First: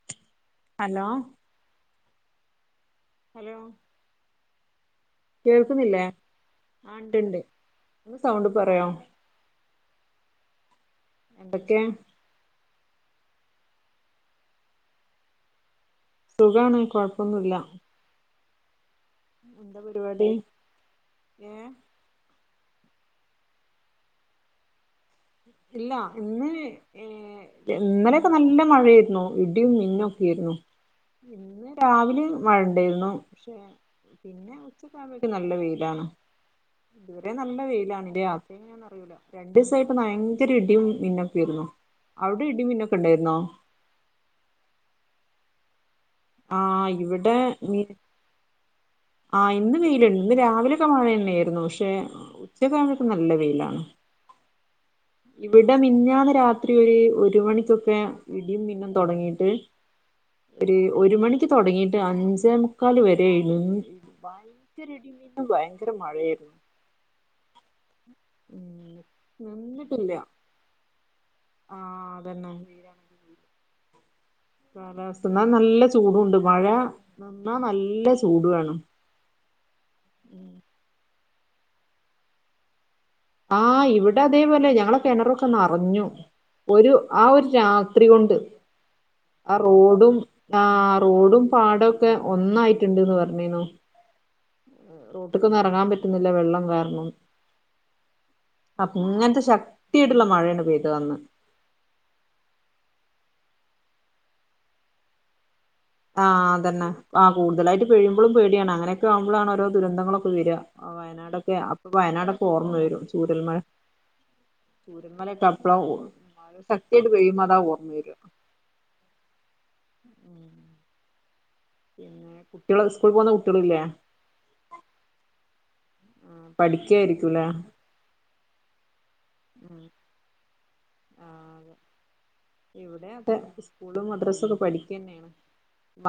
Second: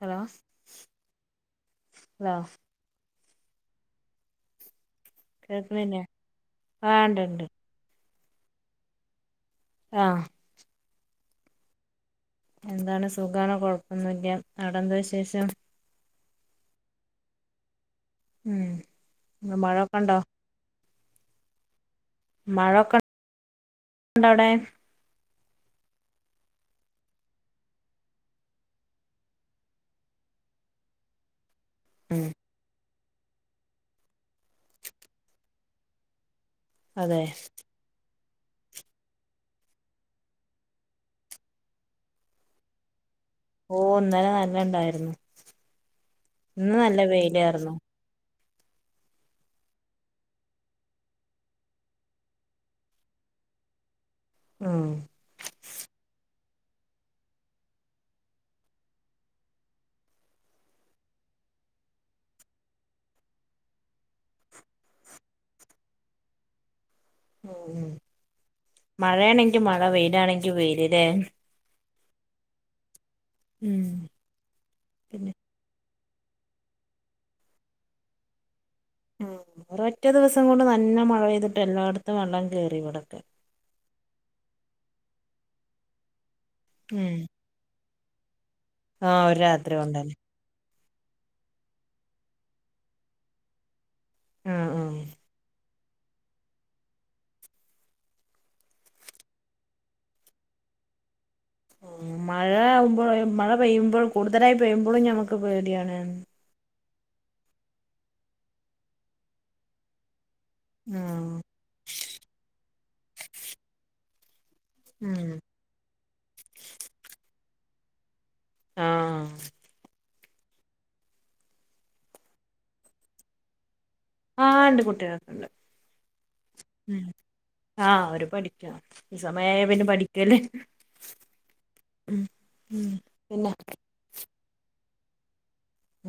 Hello. Hello. Law. Hello. കേൾക്കണില്ലേ കേൾക്കുന്നില്ലേ. ആ ആഹ് ഇണ്ട്ണ്ട്. ഉണ്ട്ണ്ട് ഒന്ന് സൗണ്ട് പറയോ. ആഹ്. എന്തൊക്കെ? എന്താണ് സുഖാണ്. കൊഴപ്പൊന്നുല്ല്യ. അവിടെന്താ വിശേഷം? സുഖാണ്, കൊഴപ്പൊന്നുല്ല. ഉം ഇന്ന് എന്താ മഴൊക്കെണ്ടോ? പരിപാടി ഏ മഴൊക്കെ ണ്ടവ്ടെ? ഇല്ല. ഇന്ന്, ഏഹ് ഇന്നലൊക്കെ നല്ല മഴേര്ന്നു. ഇടിം മിന്നും ഒക്കേര്ന്നു. ഇന്ന് രാവിലിം ഉം മഴണ്ടേന്നു. പക്ഷേ പിന്നെ ഉച്ചക്കെ ആവുമ്പേക്കും നല്ല വെയിലാണ്. അതെ ഇതുവരെ നല്ല വെയിലാണ്. രാത്രി എങ്ങനേ അറിയൂല്ല. രണ്ടീസായിട്ട് ഭയ ങ്കര ഇടിം മിന്നൊക്കേരുന്നു. അവ്ടെ ഇടിം മിന്നൊക്കെ ഇണ്ടായ്ര്ന്നോ? ഓഹ് ഇന്നലെ നല്ലം ഇണ്ടായ്രുന്നു. ആ ഇന്ന് നല്ല ഇവിടെ വെയിലാർന്നു. മി ആഹ് ഇന്ന് വെയില്ണ്ട്. ഇന്ന് രാവിലൊക്കെ മഴന്നേര്ന്നു. പക്ഷെ ഉച്ചക്കെ ആവുമ്പേക്കും നല്ല വെയിലാണ്. ആഹ്. ഇവടെ മിന്ഞ്ഞാന്ന് രാത്രി ഒര് ഒരു മണിക്കൊക്കെ ഇടിയും മിന്നും തൊടങ്ങിട്ട്. ഒരു ഒരു മണിക്ക് തൊടങ്ങിട്ട് അഞ്ചേ മുക്കാൽ വരെ ഏന്നു [unintelligible] ഭയ് ങ്കര ഇടിം മിന്നും ഭയങ്കര മഴേര്ന്നു. ഉം. ഉം മഴേണെങ്കി മഴ നിന്നിട്ടില്ല വെയിലാണെങ്കി വെയില് ലേ. ആഹ് അതന്നെ. ഉം. കാലാവസ്ഥ. പിന്നെ ഇന്നാ നല്ല ചൂടൂണ്ട്. മഴ നിന്നാ നല്ല ചൂടു ആണ്. ആഹ് ഒരൊറ്റ ദിവസം കൊണ്ട് നല്ല മഴ പെയ്തിട്ട് എല്ലായിടത്തും വെള്ളം കേറി ഇവടൊക്കെ. ആഹ് ഇവടെ അതേപോലെ ഞങ്ങളെ കെണറൊക്കെ നറഞ്ഞു. ഒരു ഉം ആ ഒരു രാത്രി കൊണ്ട് ഒരു ആ രാത്രി റോഡും. കൊണ്ടന്നെ ആഹ് റോഡും പാടൊക്കെ ഒന്നായിറ്റ്ണ്ട്ന്ന് പറഞ്ഞീന്നു. ഉം റോട്ട്ക്കൊന്നും എറങ്ങാൻ പറ്റുന്നില്ല വെള്ളം കാരണം. അങ്ങനത്തെ ശക്തിയായ്ട്ട്ള്ള മഴേണ് പെയ്തത് അന്ന്. ഉം. മഴ ആകുമ്പോ മഴ പെയ്യുമ്പൾ കൂടുതലായി പെയ്യുമ്പെളും ഞമ്മക്ക് പേടിയാണ്. ആഹ് അതന്നെ. ആഹ് കൂടുലായിട്ട് ചെയ്യുമ്പോളും പേടിയാണ്. അങ്ങനൊക്കെ ആവുമ്പളാണ് ഓരോ ദുരന്തങ്ങളൊക്കെ വെര. ആഹ് വയനാടൊക്കെ, അപ്പം വയനാടൊക്കെ ഓർമ്മ വരും. ചൂരൽ മല ഉം ചൂരന്മലക്കെ പ്പളാ ഓ, മഴ ശക്തിയായിട്ട് പെയ്യുമ്പം അതാ ഓർമ്മ വെരാ. ആഹ്. ഉം. പിന്നെ, കുട്ട്യേള് സ്കൂളിൽ പോകുന്ന കുട്ട്യേളില്ലേ? ആഹ് ഇണ്ട് കുട്ട്യേളൊക്കെണ്ട്. ആഹ് പഠിക്കായിരിക്കുലേ? ആഹ് അവര് പഠിക്കാ. ഈ സമയായാ പിന്നെ പഠിക്കല്ലേ ഉം. ഉം ഇവടേ അതെ. പിന്നെ സ്കൂളും മദ്രസൊക്കെ പഠിക്കന്നേണ്.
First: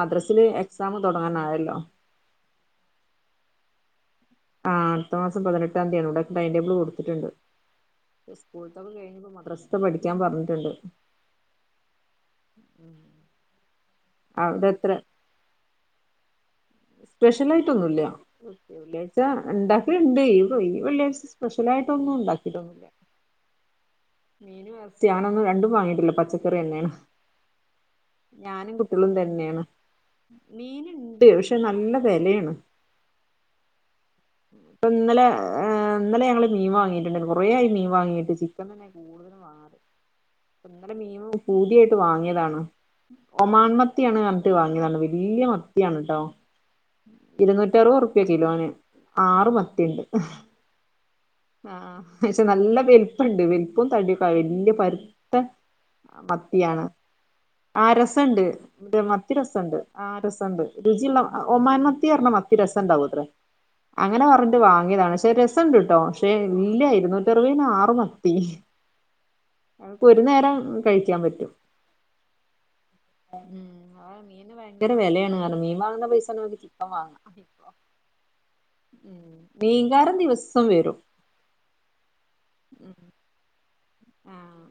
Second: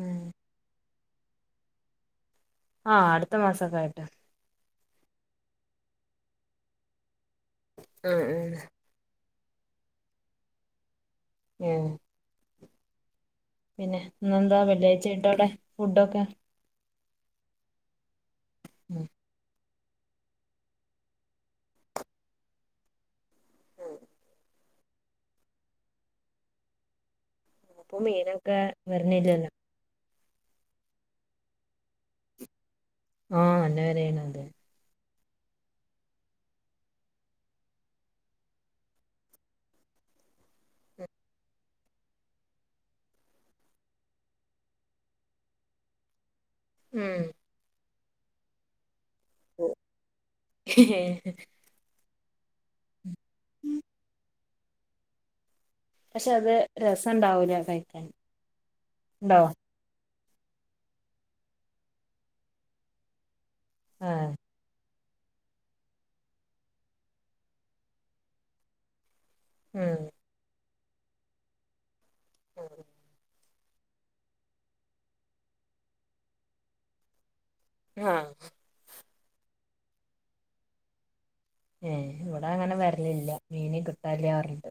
ഉം എ ക്സാമ് തൊടങ്ങാനായല്ലോ. ആഹ് അടുത്ത മാസൊക്കെ ആയിട്ട്. ആഹ് അടുത്ത മാസം പതിനെട്ടാം തിയതിയാണ്. ഇവിടെ ടൈം ടേബിൾ കൊടുത്തിട്ടുണ്ട്. ഉം ഉം സ്കൂൾ - [inaudible] മദ്രസത്തെ പഠിക്കാൻ പറഞ്ഞിട്ടുണ്ട് ഏഹ് പിന്നെ ഇന്നെന്താ അവിടെ എത്ര വെള്ളിയാഴ്ച ആയിട്ടടെ ഫുഡൊക്കെ സ്പെഷ്യൽ ആയിട്ടൊന്നുല്ല ഉം വെള്ളിയാഴ്ച ണ്ട ഉണ്ട് ഈ വെള്ള്യഴ്ച സ്പെഷ്യലായിട്ടൊന്നും ഉണ്ടാക്കിയിട്ടൊന്നുല്ല ഉം മീനും ഇറച്ചി ഞാനൊന്നും രണ്ടും വാങ്ങിട്ടില്ല പച്ചക്കറിന്നെണ് പ്പോ മീനൊക്കെ വര്ണില്ലല്ലോ മീന്ണ്ട് പക്ഷെ നല്ല വിലയാണ് ആഹ് നല്ല വെലയാണ് അതെ ഇപ്പ ഇന്നലെ ഇന്നല ഞങ്ങള് മീൻ വാങ്ങിട്ടുണ്ട കുറേ ആയി മീൻ വാങ്ങിട്ട് ചിക്കൻ തന്നെ കൂടുതലും വാങ്ങാറ് ഇന്നലെ മീൻ പൂത്യായിട്ട് വാങ്ങിയതാണ് ഒമാൻമത്തിയാണ് പർഞ്ഞിട്ട് വാങ്ങിയതണ് വല്ല്യ മത്തിയാണ് ട്ടോ ഉം ഇരുന്നൂറ്റി അറുപത് റുപ്യ കിലോന് ആറ് മത്തിണ്ട് ആഹ് പക്ഷെ നല്ല വലുപ്പണ്ട് വലുപ്പും തടിക്ക വല്യ പരുത്ത പക്ഷെ അത് മത്തിയാണ് രസണ്ടാവൂല ആഹ് കഴിക്കാൻ രസണ്ട് മത്തി ണ്ടോ രസണ്ട് ആ രസണ്ട് രുചിയുള്ള ഒമാൻമത്തി പറഞ്ഞ മത്തി രസംണ്ടാവൂത്രെ അങ്ങനെ ആഹ് പറഞ്ഞ വാങ്ങിയതാണ് പക്ഷെ രസംണ്ട്ട്ടോ പക്ഷെ ഇല്ല ഇരുന്നൂറ്റ അറുപന് ആറ് മത്തി ഒരു ഉം നേരം കഴിക്കാൻ പറ്റും ആഹ് മീന്ന് ഭയങ്കര വിലയാണ് കാരണം മീൻ വാങ്ങുന്ന പൈസന്ന മതി ചിക്കൻ വാങ്ങ ആഹ് ഉ മീൻങ്കാരൻ ദിവസം വരും ഏഹ് ഇവടെങ്ങനെ വരലില്ല മീന കിട്ടില്ലാർഞ്ഞിട്ട്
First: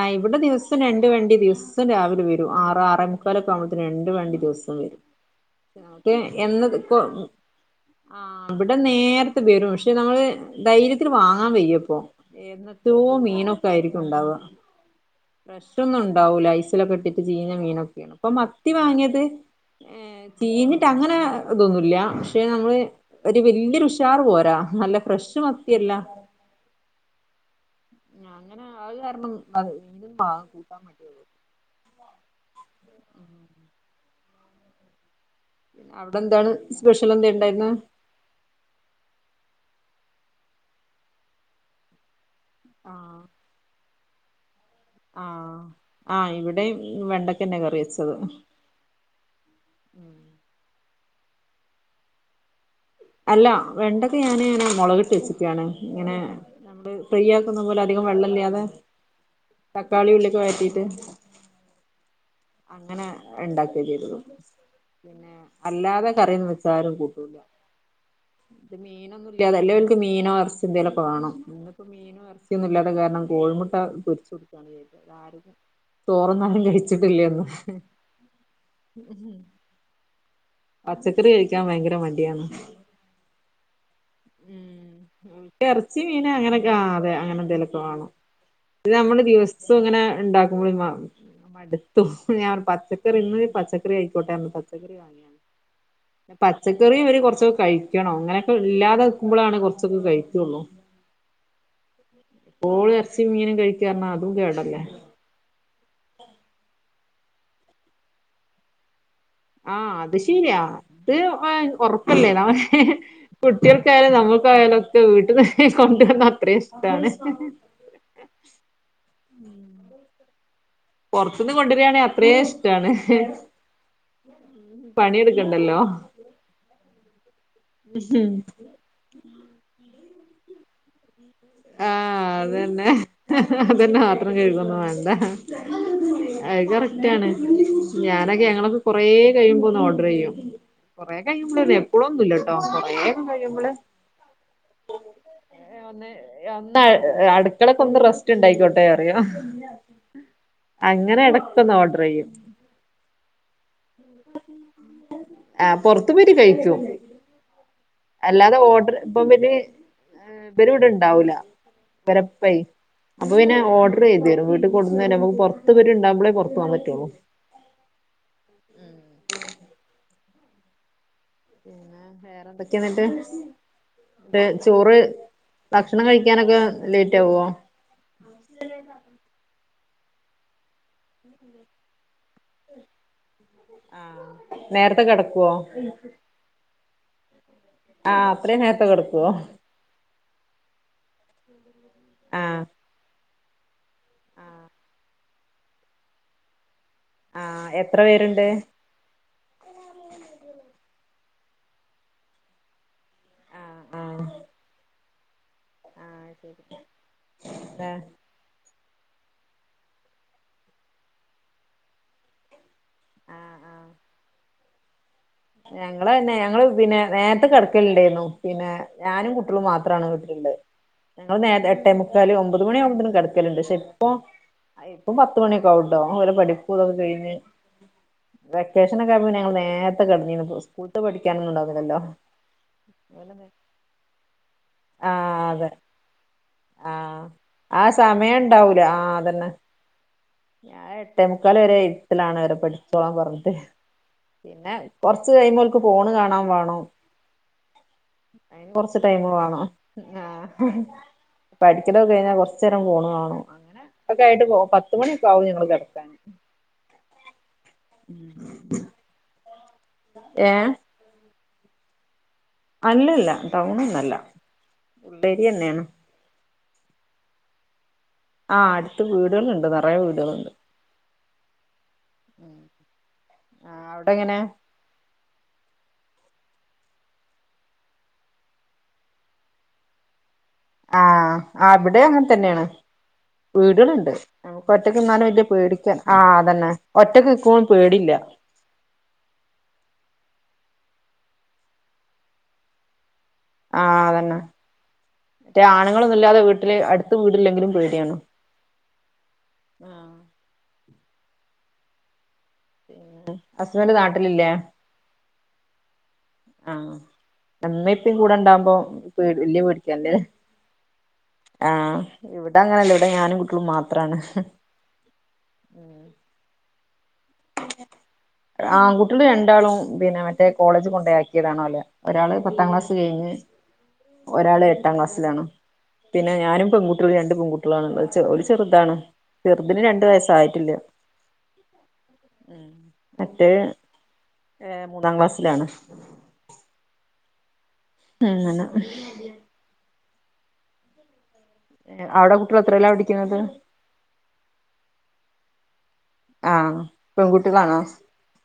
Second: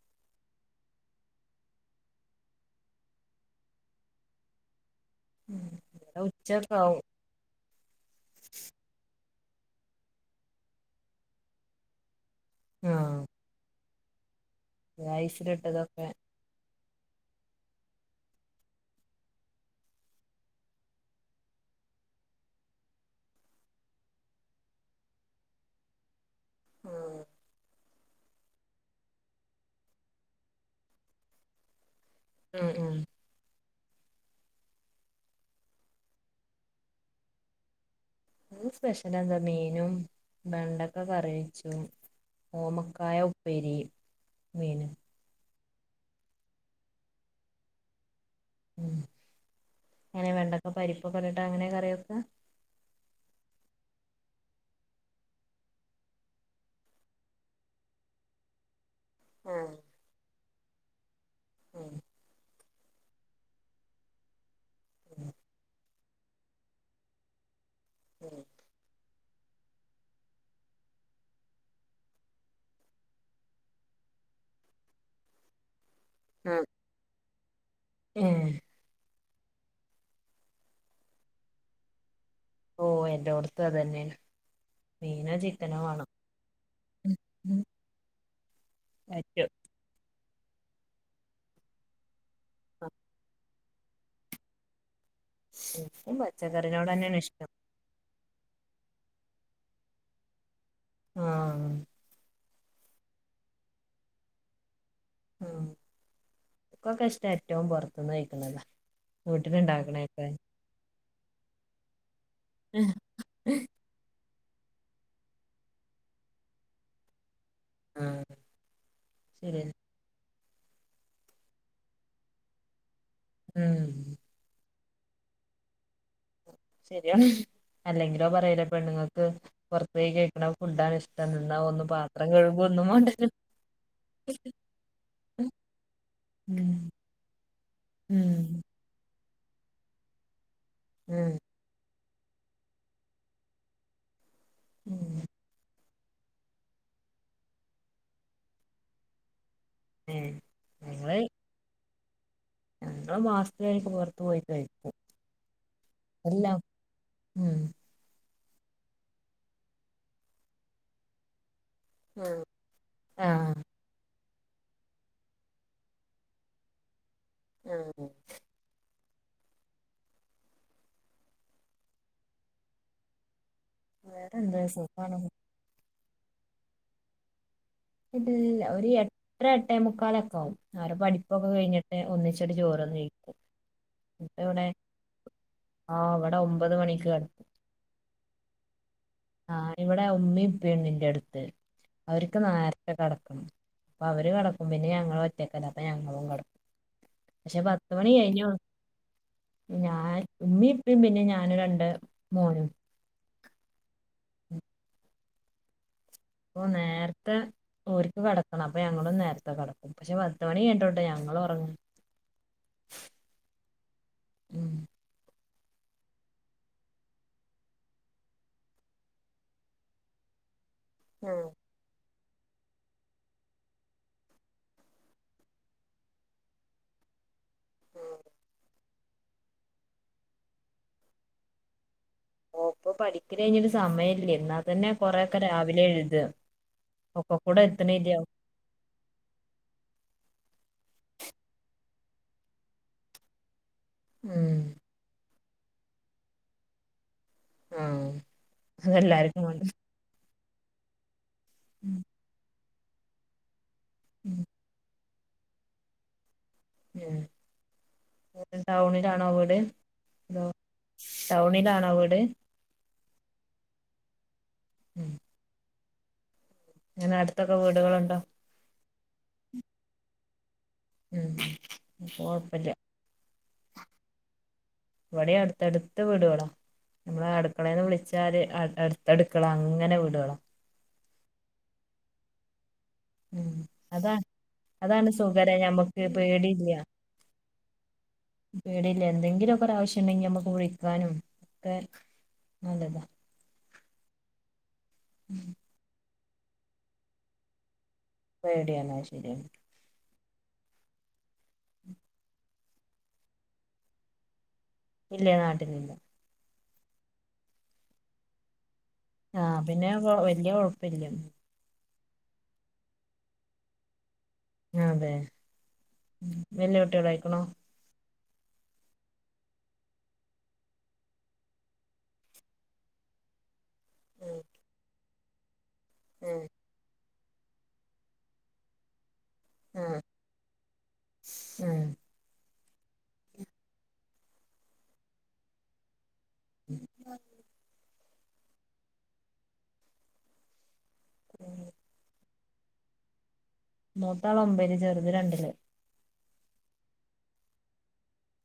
ആഹ് ഇവിടെ ദിവസം രണ്ട് വണ്ടി ദിവസം രാവിലെ വരും ആറ് ആറ മുക്കാലൊക്കെ ആവുമ്പോത്തിന് രണ്ട് വണ്ടി ദിവസം വരും ട്ടെ ഇവിടെ എന്നത് ഉച്ചൊക്കെ കൊ ആവും ആ വടെ നേരത്തെ വരും പക്ഷെ നമ്മള് ധൈര്യത്തില് വാങ്ങാൻ വയ്യപ്പൊ എന്നത്തോ ആഹ് മീനൊക്കെ ആയിരിക്കും ണ്ടാവ ഫ്രഷോന്നും ഐസിലിട്ടതൊക്കെ ണ്ടാവൂല ലൊക്കെ ഇട്ടിട്ട് ചീഞ്ഞ മീനൊക്കെയാണ് ഇപ്പൊ മത്തി വാങ്ങിയത് ഏ ചീഞ്ഞിട്ട് അങ്ങനെ ഇതൊന്നുല്ല പക്ഷെ നമ്മള് ഒരു വല്ല്യൊരു ഉഷാർ പോരാ നല്ല ഫ്രഷ് മത്തിയല്ല ഉം അങ്ങനെ ആ ഒരു കാരണം [unintelligible] ഉം ഉം അവടെ എന്താണ് സ്പെഷ്യൽ എന്താ ഉണ്ടായിരുന്ന ഇന്ന് സ്പെഷ്യൽ എന്താ മീനും വെണ്ടക്ക കറി വെച്ചു ഓമക്കായ ആഹ് ഉപ്പേരി മീന് ആഹ് ആഹ് ഇവിടേം വെണ്ടക്കന്നെ കറി വെച്ചത് ഉ എങ്ങനെ വെണ്ടക്കെ പരിപ്പൊക്കെട്ടിട്ടാ അങ്ങനെയ കറി വെക്ക അല്ല വെണ്ടക്കെ ഞാനങ്ങനെ മുളകട്ട് വെച്ചക്കണ് ഇങ്ങനെ നമ്മള് ഫ്രൈ ആക്കുന്ന പോലെ അധികം വെള്ളല്ലാതെ ആഹ് താക്കാളീം ഉള്ളിയൊക്കെ വയറ്റിറ്റ് ഉം അങ്ങനെ ണ്ടാക്ക ചെയ്തത് പിന്നെ അല്ലാതെ കറിയൊന്ന് വെച്ച് താരും കൂട്ടൂല്ല ഉം ഇത് മീനൊന്നും ഇല്ലാതെ അല്ലെ ഓൽക്ക് മീനോ എറച്ചി എന്തേലൊക്കെ വാണം മീനും എറച്ചിയൊന്നുല്ലാത്ത കാരണം കോഴിമുട്ട പൊരിച്ചു കൊടുക്കാന്ന് വിചാരിക്ക ആരതും തോറൊന്നും ആരും കയ്ച്ച്ട്ടില്ലേന്ന് ഏഹ് [unintelligible] പച്ചക്കറി കഴിക്കാൻ ഭയങ്കര മടിയാന്ന് ഓ എന്റോട്ത്തും അതെന്നെണ് മ്മ് ഓല്ക്ക് എറച്ചി മീന് അങ്ങനെയൊക്കെ ആഹ് അതെ അങ്ങനെന്തേലൊക്കെ വാണം ഇത് നമ്മള് പറ്റും ദിവസം ഇങ്ങനെ ണ്ടാക്കുമ്പളെ മ മടുത്തു ഞാൻ പറയു പച്ചക്കറിന്ന് പച്ച പച്ചക്കറി അയ്ക്കോട്ടെ പർഞ് പച്ചക്കറി വാങ്ങി എനിക്കും പച്ചക്കറിനോട് പച്ചക്കറിം തന്നെയാണ് ഇവര് ഇഷ്ടം കൊർച്ചൊക്കെ കഴി ക്കണം ഇങ്ങനൊക്കെ ഇല്ലാതെക്കുമ്പളാണ് കൊർച്ചൊക്കെ കഴിക്കൊള്ളു ആഹ് പ്പോളും എർച്ചിം മീനും കഴിക്കാ പർഞ്ഞ അതും കേടല്ലേ ഉം ക്കൊക്കെ ഇഷ്ടം ഏറ്റവും പൊർത്ത്ന്ന് കഴിക്ക്ണതാ ആഹ് അത് ശെരിയാ അത് എ ഒറപ്പല്ലേ [unintelligible] കുട്ട്യാൾ ക്യായാലും നമ്മക്കായാലൊക്കെ വീട്ട്ക്ക് കൊണ്ടുവന്ന അത്രേം ഇഷ്ടാണ് ആഹ് ശെരിയെ പൊർത്ത്ന്ന് കൊണ്ട്രാണെ അത്രേ ഇഷ്ട്ടാണ് ഉം പണിയെടുക്കണ്ടല്ലോ ശെരിയാണ് അല്ലെങ്കിലോ പറയല്ലൊ പെണ്ണുങ്ങക്ക് പൊർത്തോയി കഴിക്ക്ണ ഫുഡാണ് ഇഷ് ആഹ് അതെന്നെ അതെന്നെ പാത്രം കെഴ്കൊന്നും വാണ്ട അത് ഉം കറക്റ്റാണ് ഞാനൊക്കെ ഞങ്ങള് കൊറേ കഴിയുമ്പോ ഒന്ന് ഓഡറെയ്യും കൊറേ ഉം കഴിയുമ്പളൊള്ളു എപ് പ്ളൊന്നുല്ലട്ടോ കൊറെ ഒക്കെ കഴിയുമ്പള് ഉം ഒന്ന് ഒന്ന് അടുക്കളക്കൊന്ന് റെസ്റ്റ് ണ്ടായിക്കോട്ടെ പറിയും ഏ ഞങ്ങള് അങ്ങനെ എടക്കൊന്ന് ഓഡ്രെയ്യും ഞങ്ങള് മാസത്തിലൊരിക്കെ പൊർത്ത് പോയി കഴിക്കും ആഹ് പൊർത്ത് പോയിട്ട് എല്ലാം കഴിക്കും ഉം അല്ലാതെ ഓഡർ ഇപ്പവര് ഇവര് ഇവടെണ്ടാവൂല ഇവരെ പ്പെയ് അപ്പൊ പിന്നെ ആഹ് ഓഡ ഡ്രെയ്തെരും വീട്ടിൽ കൊട്ന്നെരും ഞമ്മക്ക് പൊർത്ത് ഇവര് ണ്ടാകുമ്പളെ പൊർത്തോവാൻ പറ്റൊള്ളു ആഹ് ഉം പിന്നെ വേറെന്തൊക്കെ ന്ന്ട്ട് വേറെന്താ ചോറ് സുഖാണ് ഭക്ഷണം കഴിക്കാനൊക്കെ ലെയ്റ്റാവോ ഇല്ലല്ല ഒരു എട്ട് ഒര് എട്ടേമുക്കാലൊക്കെ ആവും അവരെ പഠിപ്പൊക്കെ കഴിഞ്ഞിട്ട് ഒന്നിച്ച് ഒര് ചോറ്ന്നാ ഇരിക്കും ആഹ് ഇപ്പ ഇവിടെ നേരത്തെ കിടക്കുവോ ആഹ് ഇവടെ ഒമ്പത് മണിക്ക് കെടക്കും ആഹ് അത്രയും നേരത്ത കെടുക്കുവോ ആഹ് ഇവിടെ ഉമ്മയും ഉപ്പയുണ്ട് ഇന്റെ അടുത്ത് അവര്ക്ക് ആഹ് നേരത്തെ കെടക്കണം അപ്പൊ അവര് കടക്കും പിന്നെ ഞങ്ങള് ഒറ്റക്കല്ലേ അപ്പൊ ഞങ്ങളും കെടക്കും പക്ഷെ ആഹ് എത്ര പത്തുമണി പേരുണ്ട് കയിഞ്ഞു ഞാൻ ഉമ്മീ ഉപ്പേ പിന്നെ ഞാനും രണ്ട് മോനും. ആഹ് ആഹ് ആഹ് ശെ ഓഹ് നേരത്തെ ഓര്ക്ക് കെട ക്കണം അപ്പൊ ഞങ്ങളും നേരത്തെ കെടക്കും പക്ഷെ പത്ത്മണി കയ്ഞ്ഞിട്ടാട്ടോ ഞങ്ങള് ഒറങ്ങൂ ആഹ് ആഹ് ഉം ഞങ്ങള് തന്നെ ഞങ്ങള് പിന്നെ നേരെത്തെ കെടക്കലിണ്ടായിരുന്നു പിന്നെ ഞാനും കുട്ടികളും മാത്രാണ് വിട്ടില്ള്ളെ ഞങ്ങള് ആഹ് നേര് എട്ടേമു ക്കാല് ഒമ്പത് മണിയാവുമ്പോത്തിനും കെടക്കല്ണ്ട് പഷെ ഇപ്പൊ ആഹ് ഇപ്പൊ പത്ത്മണിയൊക്കെ ആവൂട്ടോ ഓലെ പഠിപ്പൂ ഇതൊക്കെ കഴിഞ്ഞ് വെക്കേഷനൊക്കെ ആയപ്പോ പിന്നെ ഞങ്ങള് നേരത്തെ കെടന്നീന് സ്കൂളത്ത് പഠിക്കാനൊന്നും ഇണ്ടാവൂല്ലല്ലോ ഓഹ് ഇപ്പൊ പഠിക്കല് കയിഞ്ഞിട്ട് സമയല്ലേ ഇന്നാ തന്നെ കൊറെയൊക്കെ അതെ രാവിലെയാ എഴ്താ ആഹ് ആഹ് സമയം ഇണ്ടാവൂലാ ആഹ് അതന്നെ. ഞാൻ എട്ടേ മുക്കാല് വെരെ ഇര്ത്തെലാണ് അവരെ പഠിച്ചോളാൻ പറഞ്ഞിട്ട് ഉം പിന്നെ കൊറച്ച് കയ്യുമ്പോ ഓൽക്ക് ഫോണ് കാണാൻ വേണം ആഹ് അയ്ന് കൊറച്ച് ടൈമ് അതെല്ലാർക്കും വേണം. ഉണ്ട് ആഹ് ഉം പഠിക്കലൊക്കെ കഴിഞ്ഞാ കൊറച്ചേരം ഫോണ് കാണും അങ്ങനെ ഒക്കെ ആയിട്ട് പോവും പത്ത് മണിയൊക്കെ ആകും ഞങ്ങള് കെടക്കാന് ഏഹ് ടൗണിലാണോ വീട്? അതോ? ഏഹ് ടൗണിലാണോ വീട്? അല്ലല്ലാ ടൗണിലല്ലാ ഉള്ളേരിയെന്നെയാണ്. എങ്ങനെ അടുത്തൊക്കെ വീടുകളുണ്ടോ? ആഹ് അട്ത്ത് വീട്കള്ണ്ട് നെറയെ വീടുകള്ണ്ട്. ഉം അപ്പം കൊഴപ്പെല്ല്യാ ആഹ് അവിടെങ്ങനെ ഇവടേം അടുത്തടുത്ത് വീട്കളാ നമ്മള് അടുക്കളേന്ന് വിളിച്ചാല് അ അടുത്തടുക്കള അങ്ങനെ വീടുകളാ ആഹ് ആഹ് ഇവടേം അങ്ങൻത്തെന്നെയാണ്. ഉം അതാ നമ്മക്ക് ഒറ്റക്ക് അതാണ് നിന്നാലും വെല്യ സുഖല്ലേ പേടിക്കാൻ ഞമ്മക്ക് ആഹ് അതന്നെ ഒറ്റക്ക് നിക്കുമ്പം പേടില്ലാ പേടില്ലാ എന്തെങ്കിലൊക്കെ ഒരാവശ്യണ്ടെങ്കി നമ്മക്ക് വിളിക്കാനും ഒക്കെ നല്ലതാ. ആഹ് അതന്നെ ഉം മറ്റേ ആണുങ്ങളൊന്നും ഇല്ലാതെ വീട്ടില് അടുത്ത് വീടില്ലെങ്കിലും പേടിയാണ്. പേടിയാണ് അത് ശെരിയാണ് ആഹ് പിന്നെ ഹസ്ബന്റ് നാട്ടിലില്ലേ? ഇല്ലാ നാട്ടിലില്ലാ. ആഹ് ഉമ്മി ഉപ്പീം കൂടെണ്ടാവുമ്പോ ആഹ് പിന്നെ കൊ വെല്യ കൊഴപ്പെല്ല്യാ ആഹ് ഇവിടങ്ങനല്ല ഇവിടെ ഞാനും കുട്ടികളും മാത്രാണ് അതെ വല്ല്യ കുട്ടികളായേക്കണ് ആൺ കുട്ടികള് രണ്ടാളും പിന്നെ മറ്റേ കോളേജിൽ കൊണ്ട് ആക്കിയതാണ് ഓലെ ഒരാള് പത്താം ക്ലാസ് കഴിഞ്ഞ് ഒരാള് എട്ടാം ക്ലാസ്സിലാണ്. പിന്നെ ആഹ് ഞാനും പെൺകു ട്ടി രണ്ട് പെൺകുട്ടികളാണ് ഉള്ളത് ചെർ ഒരു ചെറുതാണ് ചെറുതിന് രണ്ട് വയസ്സായിട്ടില്ല ഉം ഉം മറ്റേ ഏ മൂന്നാം ക്ലാസ്സിലാണ് ഉം അങ്ങനെ ഉം അവിടെ കുട്ടികള് എത്രയിലാ പഠിക്കുന്നത് മൂത്ത ആള് ഒമ്പതില് ചെറുത് രണ്ടില് ആഹ് പെൺകുട്ടികളാണോ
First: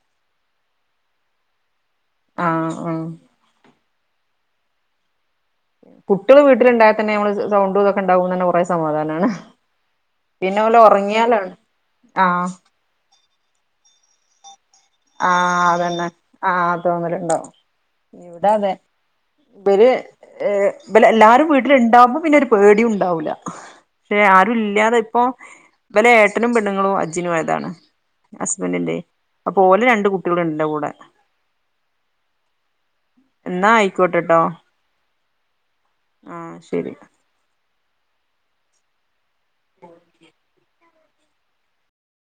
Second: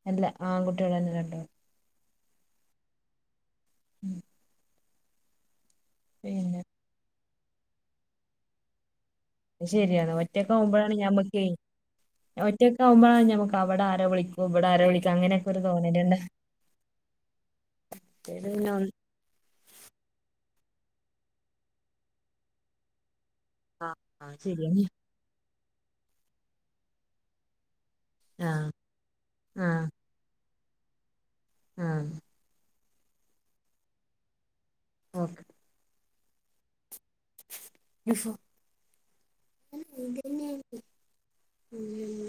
അല്ല ആൺകുട്ടികള് തന്നെ രണ്ടും ആഹ് ആഹ് ഉം കുട്ടികള് പിന്നെ വീട്ടിലുണ്ടായാൽ തന്നെ നമ്മള് സൗണ്ട് ഇതൊക്കെ ഉണ്ടാകുമ്പോ തന്നെ കുറേ സമാധാനണ് അത് ശരിയാണ് ഒറ്റക്ക് ആവുമ്പോഴാണ് ഞമ്മക്കെ ആഹ് ഒറ്റ ക്കാവുമ്പോളാണ് ഞമ്മക്ക് അവിടെ ആരോ വിളിക്കും ഇവിടെ ആരോ വിളി ആഹ് അത് തന്നെ ആ തോന്നലുണ്ടാവും മറ്റേത് ഇവിടെ പിന്നെ അതെ ഒന്ന് ഇബര് ഏ ഇബല് എല്ലാരും വീട്ടില് ഉണ്ടാവുമ്പം പിന്നെ ഒരു പേടി ഉണ്ടാവില്ല ആ പക്ഷെ ആ ആരും ശരിയാണ് ഇല്ലാതെ അപ്പോ ഇവലെ ഏട്ടനും പെണ്ണുങ്ങളും ഹജ്ജിന് പോയതാണ് ആ ഹസ്ബൻഡിന്റെയേ ആ ഓല് രണ്ട് കുട്ടികളുണ്ട് ഇവിടെ ആഹ് എന്നാ ആയിക്കോട്ടെ കേട്ടോ ഓക്കെ ആഹ് ശരി [unintelligible]